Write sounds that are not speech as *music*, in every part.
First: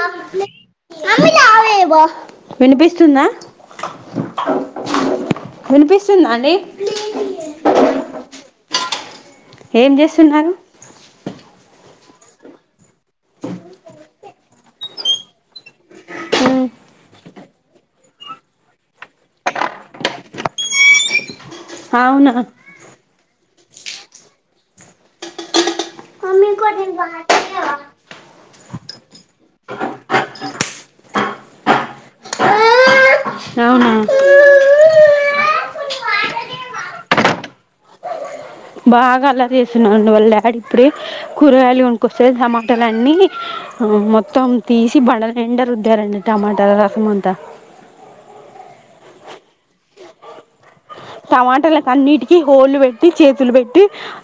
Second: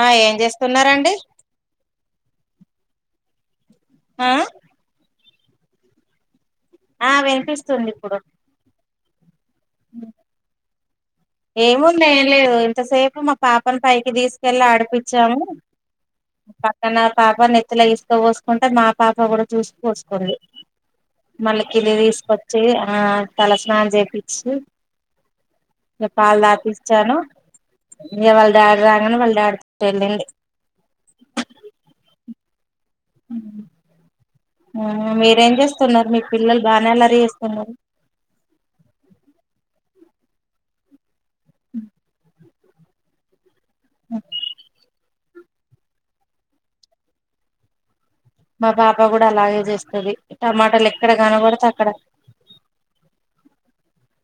ఆ ఏం చేస్తున్నారండి వినిపిస్తుందా ఆ వినిపిస్తుందా అండి ఆ వినిపిస్తుంది ఇప్పుడు ఏం చేస్తున్నారు ఏముంది లేదు ఎంత సేపు మా పాప పైకి తీసు కెళ్ళ ఆడిపిచ్చాము పక్కన పాప నెత్తెలా ఇసుక పోసుకుంటే మా పాప కూడా చూసి పోసుకోంది మళ్లీ కిందికి అవునా తీసుకొచ్చి ఆ తల స్నా స్నానం చేపిచ్చి ఇంక పాలు తాపిచ్చి చ్చాను ఇవాళ డాడీ రాగానే వాళ్ళ డాడీ తో వెళ్ళింది అవును మీ ఏం చేస్తున్నారు మీ పిల్లలు బాగానేలరీ చేస్తున్నారు బాగా అల్లరి చెస్ నన్ను వళ్ళడాడ్ ఇప్పుడే కూరగాయలు కొనికొస్తే సమాన్ బట్టలన్నీ మొత్తం తీసి బడ ఎండ రుద్దారండీ టమాటా రసము అంతా మా పాప కూడా అలాగే చేస్తుది టమాటలెక్క టమాటలకు అన్నిటికి హోళ్ళు పెట్టి చేతులు పెట్టి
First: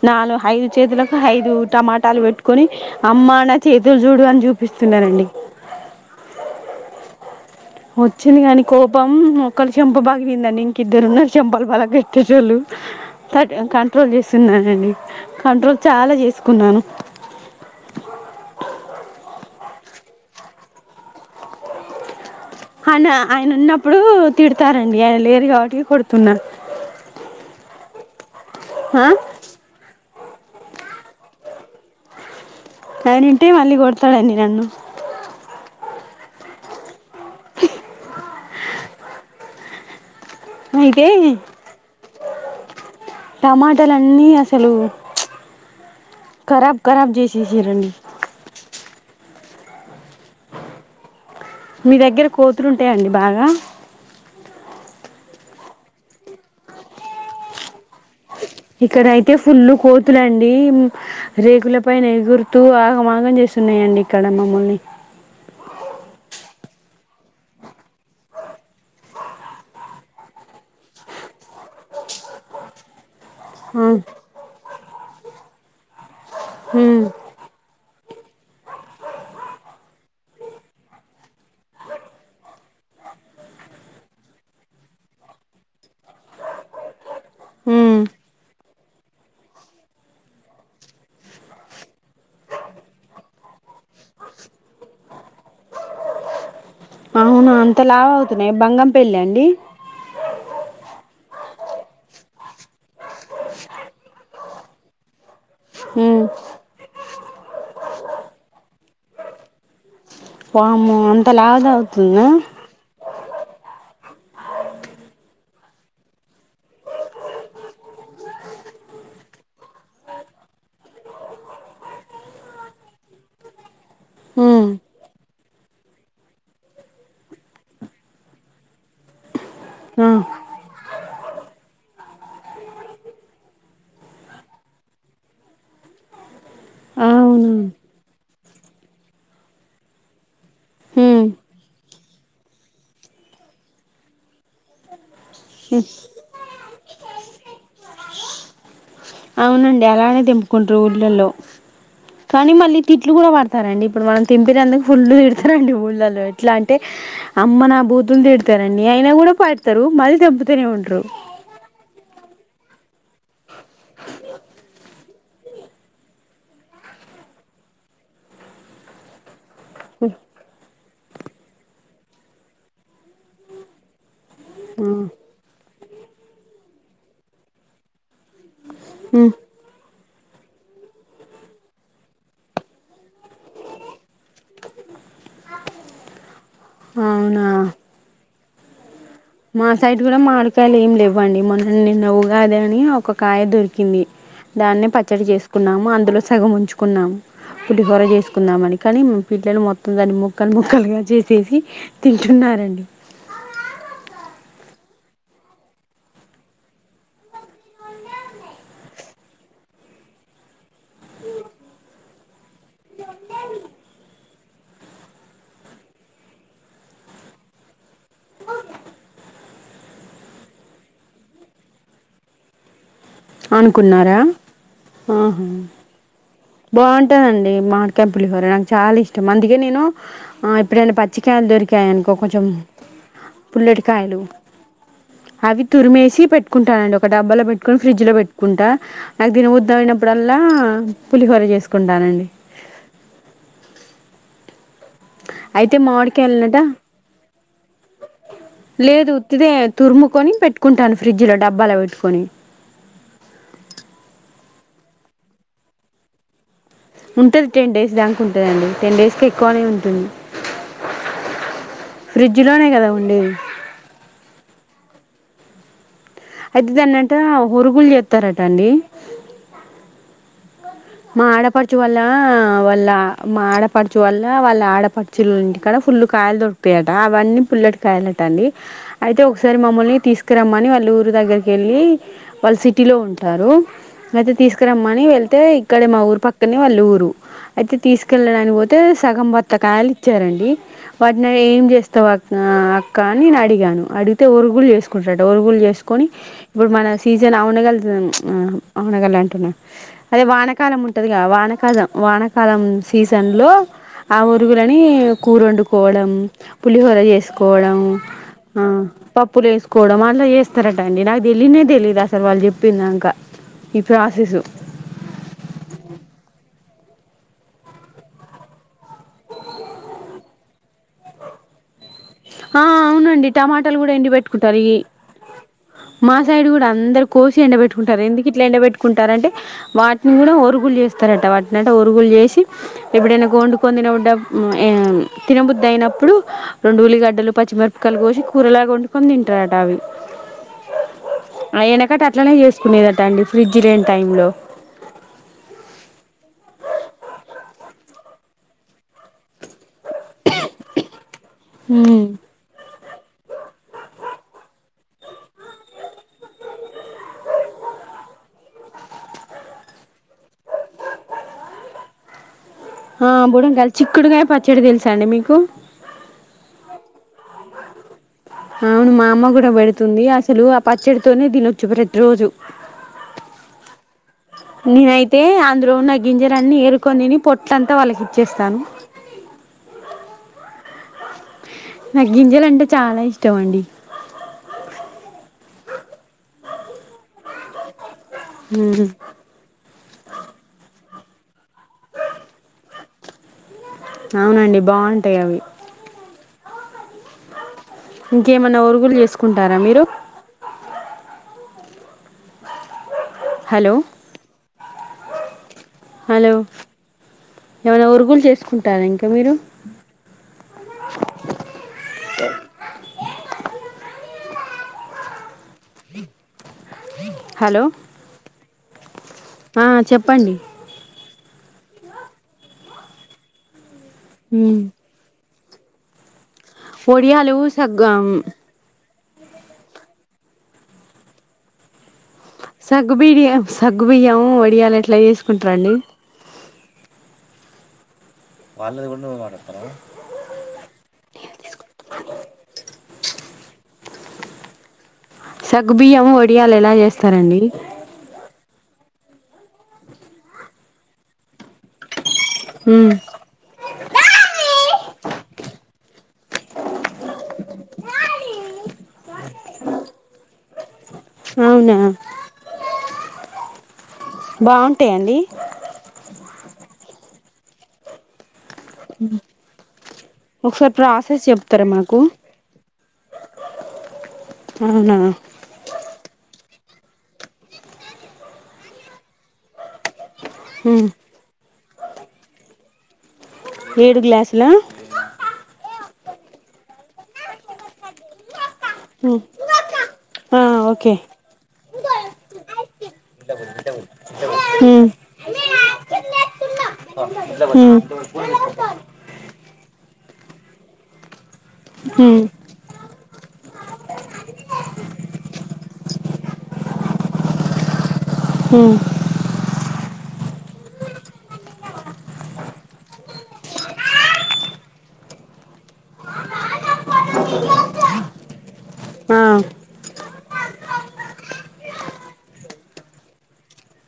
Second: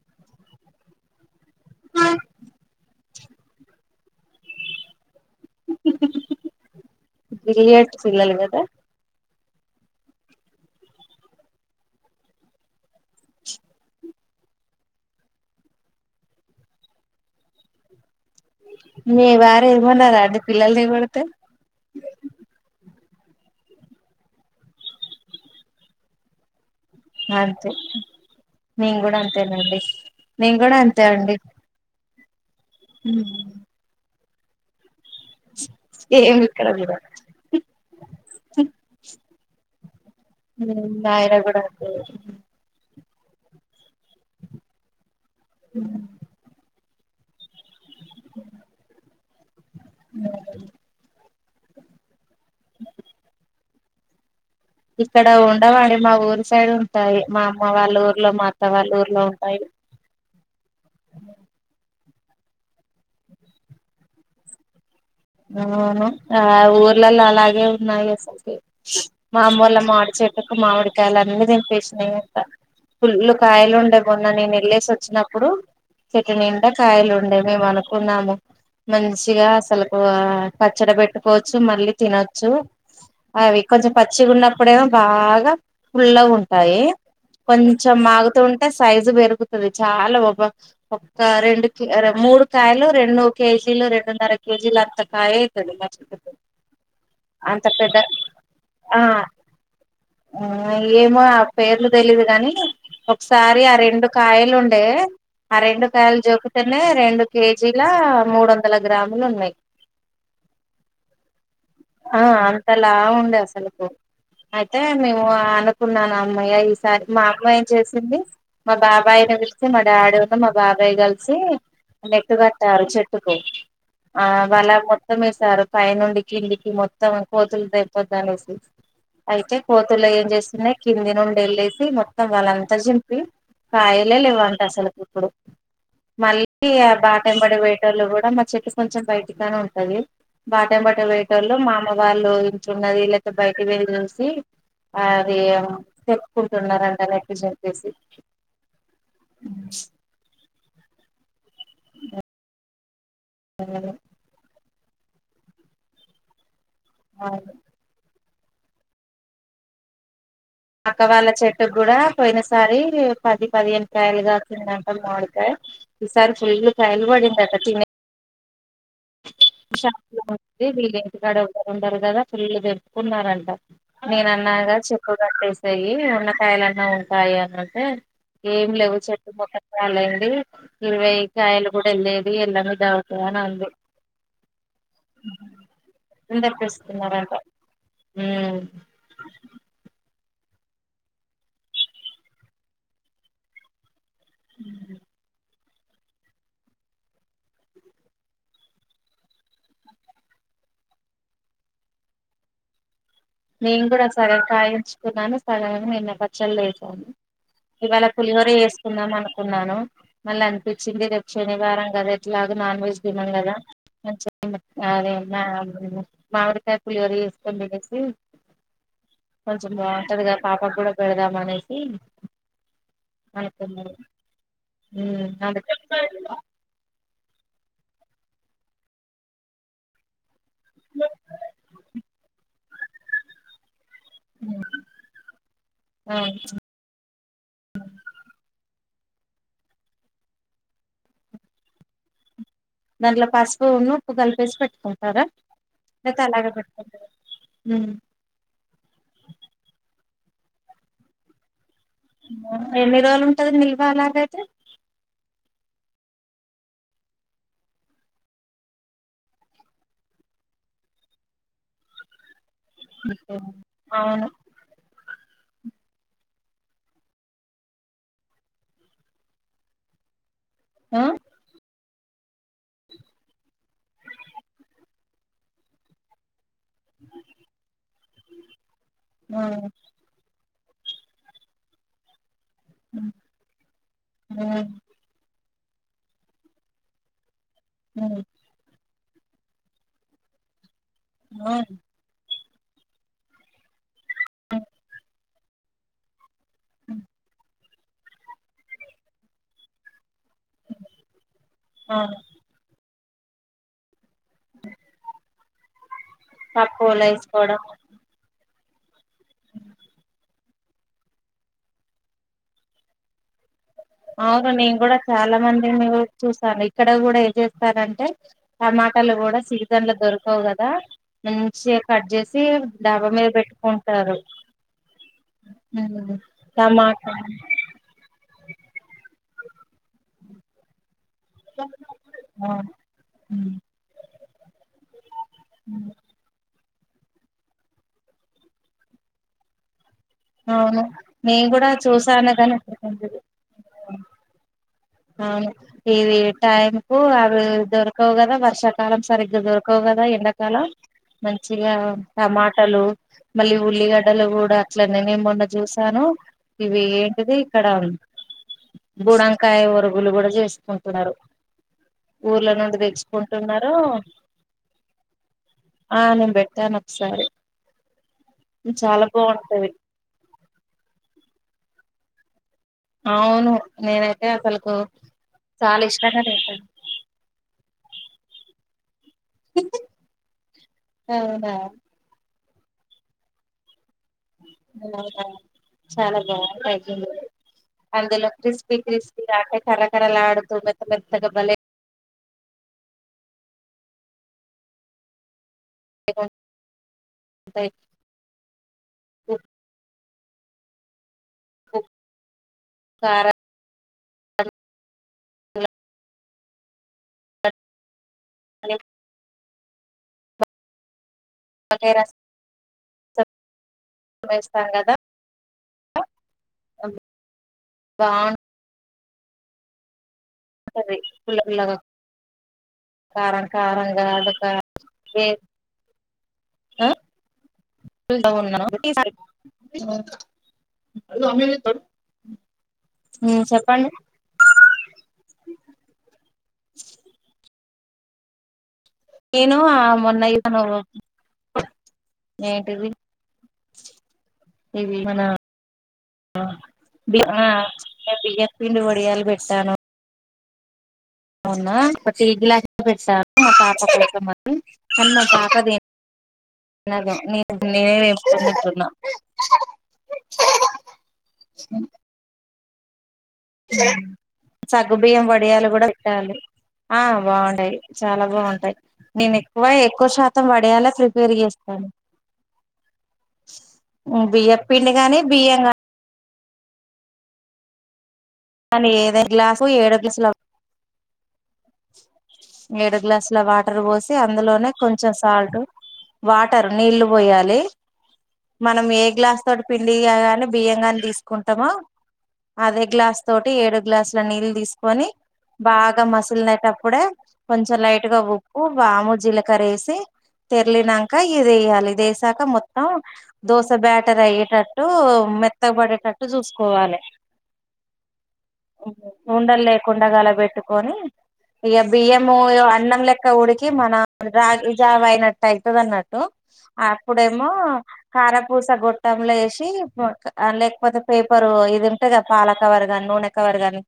నాలుగు ఐదు చేతులకు ఐదు టమాటాలు పెట్టుకొని అమ్మా అన్న చే ఇదో చూడు అని చూపిస్తున్నారండి గిల్లి పెట్టు పిల్లలు వచ్చింది కదా కాని కోపం శంభాగలింద నింద్దరు శంభా లా గట్టిజోలు త కంట్రోల్ చేస్తున్నానండి కంట్రోల్ చాలా చేసుకున్నాను మీ వారు ఏమనరా అండి పిల్లలు నీ కొడితే ఆన ఆయన ఉన్నప్పుడు తిడతారండి ఆయన లేరు కాబట్టి ఇగ కొడుతున్నా అంతే నేన్ ఆ కూడా అంతేనండి నేను కూడా అంతే అండి అనంటే మళ్ళీ కొడుతు సాడండి నన్ను *unintelligible* హా అ అయితే నాయడ కూడా అ టమ ట్టలన్నీ అసలు కరాబ్ కరాబ్ చేసి *inaudible* మీ దగ్గర కోతులుంటాయండి బాగా ఇక్కడ ఉండవండి మా ఊరు సైడ్ ఉంటాయి మా అమ్మ వాళ్ళ ఊర్ ఇక్కడ అయితే ఫుల్లు కోతులండి రేకుల పైన ఎ గురుతూ ఆగం ఆగం చేస్తున్నాయండి ఇక్కడ మమ్మల్ని అవును ఆ ఊర్లలో అలాగే ఉన్నాయి అసలుకి మాఅమ్మోళ్ళ మామిడి చెట్టు కు మామిడికాయలు అన్నీ తెంపేసినియంట పుల్లు కాయలు ఆ ఉండే మొన్నా నేను ఎళ్లేేసి వచ్చినా ఇప్పుడు చెట్టు నిండా హ్మ్ కాయలు ఉండే మేమనుకు న్నాము మంచిగా అసలు పచ్చడి పెట్టుకోవచ్చు మళ్ళీ తినొచ్చు అవి కొంచెం పచ్చిగా ఉన్నప్పుడేమో బాగా పుల్లగ ఉంటాయి కొంచెం హ్మ్ మాగుతూంట టె సైజు పెరుగుతుంది చాలా ఒక్క రెండు మూడు కాయలు రెండు కేజీలు రెండున్నర కేజీలంత్త కాయైతది పచ్చడి అవును అంత పెద్ద లావు అవుతున్నాయి బంగం ఆ పెళ్ళి అండి ఏమో ఆ పేర్లు తెలీయదు గాని ఒకసారి ఆ రెండు కాయలు ఉండే ఆ రెండు కాయలుల హ్మ్ జోకితెనె రెండు కేజీ లా మూడు వందల గ్రామ్ మ్ లున్నయ్ వామ్మో అంత లాద అవుతుంద లు కు అయితే మేము అనుకున్నాను హమ్మయ ఈసారి మా అమ్మ ఏం చేసింది మా బాబాయ్ ని పిలిసి మా డాడీతొ మా బాబాయ్ కలిసి నెట్టు కట్టారు చెట్టుకు ఆ హ్మ్ వల మొత్తం వేసారు పై నుండి కిందికి మొత్తం కోతులు తెంపోద్ద అనేసి అయితే ఆ కోతులు ఏం చేసినాయ్ కింది నుండి ఎళ్ళెసి మొత్తం వలంతా చింపి కాయలే లెవ్వంట అసలు ఇప్పుడు మళ్ళీ ఆ అవును బాటమ్మట పోయెటొళ్ళు కూడా మ చెట్ కొంచెం బయటిగానే ఉంటది బాటెమ్మట హ్మ్ పొయెటోళ్ళు మా అమ్మ వాళ్ళు ఇంచున్నది లేపోతే బయట వెళ్ళి చూసి ఆ హ్మ్ *unintelligible* చెప్పుకు న్నారంట నెట్ చింపేసి అవునండి అలానే దింపుకుంట్రారు ఊళ్ళలో కానీ మళ్ళీ తిట్లు కూడా పడతారండి ఇప్పుడు మనం తెంపినందుకు ఫుల్లు తిడతరండి ఊళ్ళలో ఇట్లాంటి టి అమ్మ నా బూతులు తిడ్ తారండి అయినా కూడా పడతరు మళ్ళి తెంపుత అక్క వాళ్ళ చెట్టు గూడా పోయిన సారి పది పదిహేను కాయలు కాసిందట మావిడికాయ్ ఈసారి ఫుల్ కాయలు పడిందట తినే ఓే *unintelligible* *inaudible* ఇంటికాడ ఎవరుండరు కదా ఫుల్ తెంపుకున్నారంట నేను అన్నాగా హ్మ్ చెప్పు కట్టేసెయి ఉన్న కాయలన్నా ఉంటాయి అని అంటే ఏం లేవు చెట్టు హ్మ్ మొత్తం కాలయింది ఇరవై కాయలు కూడా ఎల్లేది ఎల్లనిది డౌట్ అని అంది అందరు తెస్తున్నారంట అవునా హ్మ్ మా సైడ్ కూడా మాడికాయలు ఏం లేవ్వండి, మొన్న్ నిన్న ఉగాదని ఒక్క కాయ దొరికింది. దాన్ని పచ్చడి చేస్ కున్నాము అందులో సగం ఉంచుకున్నాము పులిహోర చేసుకుందామని. కానీ పిల్లలు మొత్తం దాన్ని ముక్కలు ముక్కలుగా చేసేసి తింటున్నారండి. నేను కూడా సగం కాయుంచుకున్నాను సగం నిన్న పచ్చల్లో వేశాను. ఇవ్వాళ పులిహోర చేసుకుందాం అనుకున్నాను, మళ్ళనిపిచ్చింది రేపు శనివారం కదా ఎట్లాగో నాన్ వెజ్ తినం కదా మంచిగా తిందాం అదే నా మ్మ్ మామిడికాయ పులిహోర చేసుకొని తినేసి కొంచెం బాగుంటదిగా పాపగ్గూడ పెడదామనేసి. అనుకున్నది. అనుకున్నారా మ్మ్ అందు బావుంటదండి మాడ్కై పులిహోర నాకు చాలా ఇష్టం అందుకే నేను ఆ ఎప్పుడైనా పచ్చికాయలు దొరికాయనుకో కొంచెం పుల్లటికాయలు అవి ఆ, తురిమేసి పెట్టుకుంటానండి ఒక డబ్బాలో పెట్టుకోని ఫ్రిడ్జ్లో పెట్టుకుంటా. ఐతే నువ్వొద్దన్నప్పుడల్లా పులిహోర చేసుకుంటానండి. దాంట్లో పసుపును ఉప్పు కలిపేసి పెట్టుకుం ఉమ్. లేదు ఉత్తిదే తురుము కొని పెట్కుంటాను ఫ్రిడ్జ్ లో డబ్బాల పె ఎన్ని రోజులుంటాది నిల్వ అలాగైతే? ఉంటది టెన్ డేస్ దాంక ఉంటదండి. టెన్ డేస్ కి ఎక్కువనే ఉంటుంది ఫ్రిడ్ డ్జ్ లోనే గదా ఉండేది. అవును అయితే దాన్నంటా ఒరుగులు జేత్తారట అండి. ఆ మా ఆడపడ్ చు వాళ్ళ వాళ్ళ మా ఆడపడుచు వాళ్ళ వాళ్ళ ఆడపడుచులోలింటి కాడా ఫుల్లు కాయలు దొర్ క్ తయట అవన్నీ పుల్లటి కాయలటండి. అయితే ఒకసారి మమ్మల్ని తీస్క్ రమ్మని వాళ్ళూరు దగ్గరికెళ్ళి వాళ్ళు సిటీ లో ఆ. ఉంటారు. గైతే తీసుకురమ్మని వెళ్తే ఇక్కడే మా ఊరు పక్కనే వాళ్ళూరు. అయితే తీసుకెళ్లడానికి పోతే సగం బత్తాకాయలు ఇచ్చారండి. వాటిని నువ్వేం చేస్తా వ ఆ అక్క అని నేను అడిగాను అడిగితే ఒరుగులు చేసుకుటరట, ఒరుగులు చేసుకొని ఇప్పుడు మన సీజన్ ఔనగల్ ఆ ఆ ఔనగల్ అదే వా కాలం ఉంటదిగా వానకాలం వానకాలం. సీజన్ లో ఆ ఒరుగులని కూరొండు కు కోవడం పులిహోర తక్కువలో వేసుకోవడం చేసుకోవడం. ఆ పప్పులు వేసుకోవడం అలా చేస్తారట అండి నాకు తెలీయనే తెలిలీదు అసలు వాళ్ళు చెప్పిందాంక అవును నీన్ కూడా చాలా మంది మీ చూసను ఇక్ ఇక్కడ కూడా ఏం చేస్తారంటే టమాటాలు కూడా సీజన్ లో దొరకవు కదా మంచిగ ఆ అవునండి టమాటాలు కూడా ఎండీ పెెట్టుకుంటారు ఇ మా ఉమ్, సైడ్ కూడా అందరు టమాటా కోసి ఎండ పెెట్టుకుంటారు ఎందుకి ట్ల ఎండబెట్టుకుంటారు అంటే వాటిని కూడా ఒరుగులు చేస్ స్తారట వాటినట ఒరుగులు చేసి ఆ, ఎప్పుడైనా ఉమ్, వండుకొనితినబు దప్ తినబుద్ధయినప్పుడు రెండుల్లి గలు పచ్చిమిరపికయలు కోసి కూరలాగా వండుకొని తింటారట అవి అవును నేను ఆ కూడా ఎనకట్ట చూసాను అట్లనే కానీ ఎప్పుడు చేసుకునేదట తినలేదు. అండి ఫ్రిడ్జ్ లేని టైం లో అవును ఇవి టైం కు అవి దొరకవు కదా వర్షాకాలం సరిగ్గా దొర కవు గదా ఎండకాల మంచిగా టమాటాలు మళ్ళీ ఉల్లిగ డ్డలు కూడా అట్ల నే నెం మొన్న చూసాను ఇవి ఏంటిది ఇక్కడ బూడంకాయ ఒ రుగులు కూడా చేసుకుంటున్నారు ఊర్ల నుండి ఆ బుడంకాయలు తెచ్చుకుంటున్నారు చిక్కుడుగాయ పచ్చడి తెలుసాండి మీకు ఆ నేను పెట్టాను ఒకసారి అవును చాలా మా అమ్మ కూడా బాగుంటది పెడుతుంది అసలు ఆ పచ్చడితోనే తినొ చ్చు ప్రతి రోజు అవును నేనైతే అసలుకు నేనైతే అందులో చాలా ఉన్న ఇష్టంగా గింజలన్ని తింటాను ఏరుకొనితిని పొట్లంతా వాళ్ళక్ కిచ్చేస్తాను అవునా నాకు గింజలు అంటే చాలా ఇష్టం అండి అవున చాలా బాగుంటాయి అందులో క్రిస్పీ ఉహు క్రిస్పీ దక కరకరలాడుతు మెత్తమెత్తగా బలే అవునండి బాగుంటాయి అవి అ ఇంకేమన్నా ఒరుగులు చేసుకుంటారా మీరు ఉ హలో హలో ఎమన్న ఒరుగుల్ చేసుకుంటారా ఇంకా మీరు ర సం వేస్తాం కదా హలో బాగుంటది ఆ చెప్పండి ఉంటది పుల్ల పుల్ల గా కారం కారం కాదు ఉమ్ కాదు గే ఒడియాలు స్ సగ్గం ఈ సారి కి సగ్గు బిడియం సగ్గు బియ్యం వడియాలు ఎట్లా చేసుకుంటారండి వాళ్ళది కొన్ నేను ఆ మొన్న ఇతను ఏంటిది ఇవి మన సగ్గుబియ్యం ఒడియాలు ఎలా చేస్తారండి ఆ చిన్న బియ్యప్ పిండి ఓడ్ వడియాలు పెట్టాను మొన్నా టీ గ్లాస్ లో ఉమ్ పెట్టాను మా పాప కోసం అని కాన్ మా పాప తినద్ నేనే వెంపుకొని తింటున్నా అవునా అ సగుబియ్యం వడియాలు కూడా పెట్టాలి ఆ బాగుంటాయి చాలా బాగుంటాయి నేను ఎక్కువ ఎక్కువ శాతం ఒకసారి వడయాల ప్రాసెస్ ప్రిపేర్ చెప్తారా చేస్తాను మాకు బియ్య పిండి అవునా ని బియ్యం ని కానీ ఏదో గ్లాసు ఏడ గ్లాసు లు ఆ ఏడు గ్లాస్ ఇలా వాటర్ ఏడు పోసి గ్లాసులా అందులోనే కొంచెం సాల్ట్ వాటర్ నీళ్లు పోయాలి మనం ఏ ఉమ్ గ్లాస్ తోటి పిండి ఆ కాగానే ఓకే బియ్యంగాని తీసుకుంటామో అదే గ్లాస్ తోటి ఏడు గ్లాసుల నీళ్ళు హ్మ్ తీసుకొని బాగా మసలినట్ కూడా కొంచెం హ్మ్ లైట్ గా ఉప్పు బము జీలకర్ర వే తెర్లినంక ఇది వేయాలి ఇది హ్మ్ వసాక మొత్తం దోస బ్యాటర్ అయ్యేటట్టు మెత్తగబడేటట్టు చూసుకోవాలి హ్మ్ ఉండలు లేకుడాగా అలా పెట్టుకొని ఇక బియ్యము ఇ అన్నం లెక్క ఉడికి మన రాగి జాగ అయినట్టు అవుతుది అన్నట్టు అప్పుడేమో కారపూస ఆ గొట్టంలో వేసి లేకపోతే పేపరు ఇది ఉంటే కదా పాలకవర్ కాని నూనె కవర్ కాని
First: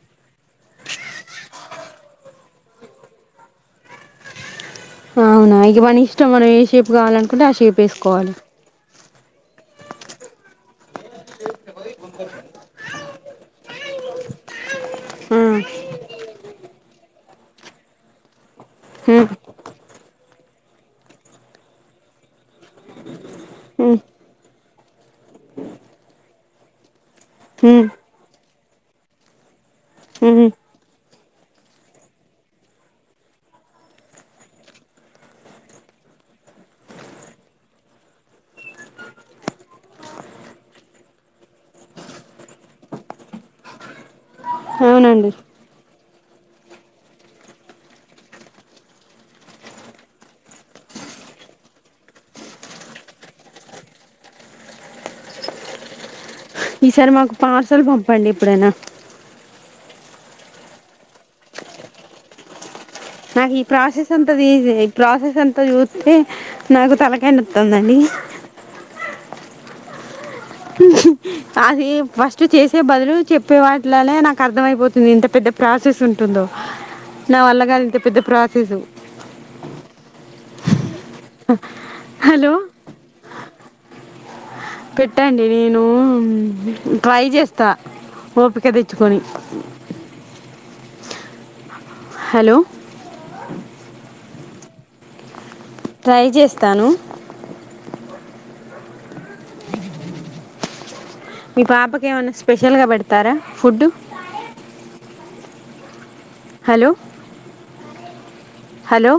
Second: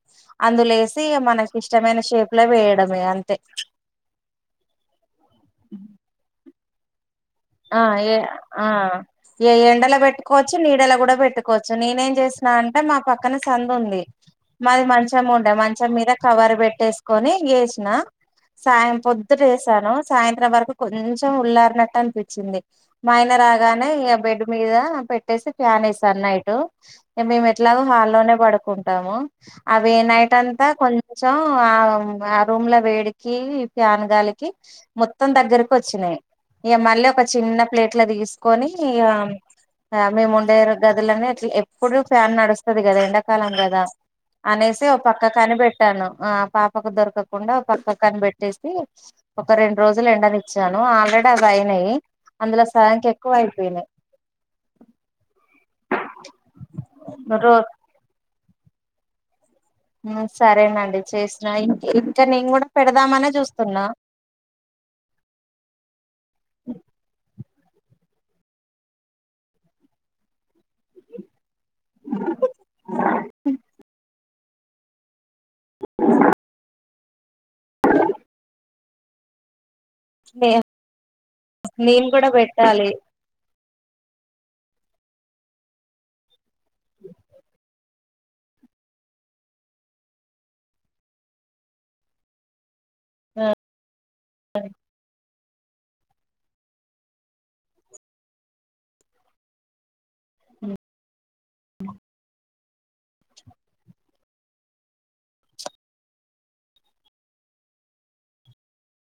అందులో వసి మనకి ఇష్టమైన షేప్ అట్లా వేయడమే అంతే వునా ఇగ మనా ఇష్టం మన చెప్పుగావాలం ఆ ఏ ఆ ఏ ఎండల పెట్టుకోవచ్చు నీడలో కూడా పెట్టుకోవచ్చు నేనేం చేసినా అంటే మా పక్కన సందు ఉంది మది మంచమ్ ఉండ హ్మ్ మంచం మీద కవర్ పెట్టేసుకొని వేసిన సాయం హ్మ్ పొద్దుట వేసాను సాయంత్రం వరకు కొంచెం ఉల్లారనట్టు అనిపించి వచ్చింది మయైన రాగానే హ్మ్ ఈ బెడ్ మీద పెట్టేసి ఫ్యాన్ వేసాను నైటు మేమట్లగో హాల్లోనే పడు కుంటము అ నైట్ హ్మ్ అంతా కొంచం ఆ ఆ రూమ్ లో వేడికి ఫ్యాన్గాలికి మొత్తం దగ్గరికి వచ్చినాయి ఇగా మళ్ళ ఒక చిన్న ప్లేట్ల తీసుకొని మేము ఉండే గదులనే అట్లా ఎప్పుడు ఫ్యాన్ నడుస్తుంది కదా ఎండాకాలం కదా అనే అవునండి పక్కకని బెట్ ట్టాను ఆ పాపకు దొరకకుండా పక్క కని పెట్టేసి ఒక రెండు రోజులు ఎండనిచ్చాను ఆల్రెడీ అవి అయినయి అందులో సగానికి ఎక్కువ అయిపోయినాయి ఈసారి మాకు రో పార్సల్ పంపండి ఎప్పుడైనా సరేనండి చేసిన ఇం ఇంకా నేను కూడా పెడత నాకు ఈ ప్రాసెస్ అంతది ఈజ ఈ ప్రాసెస్ ఎంత చూస్తే నాకు తలకెండ మత్తందండి *inaudible* అది ఫస్ట్ చేసే బదులు చెప్పే వాటిలనే నాకు అర్థమైపోతుంది ఇంత పెద్ద ప్రాసెస్ ఉంటుందో నా వల్ల గాదు ఇంత పెద్ద ప్రాసెస్ లే నేను కూడా హలో పెట్టాలి పెట్టండి నేను ట్రై చేస్తా ఓపిక తెచ్చుకొని హలో ఆ సే ట్రై చేస్తాను ఉ మీ పాపకేమన్నా స్పెషల్గా పెడతారా ఫుడ్ హలో హలో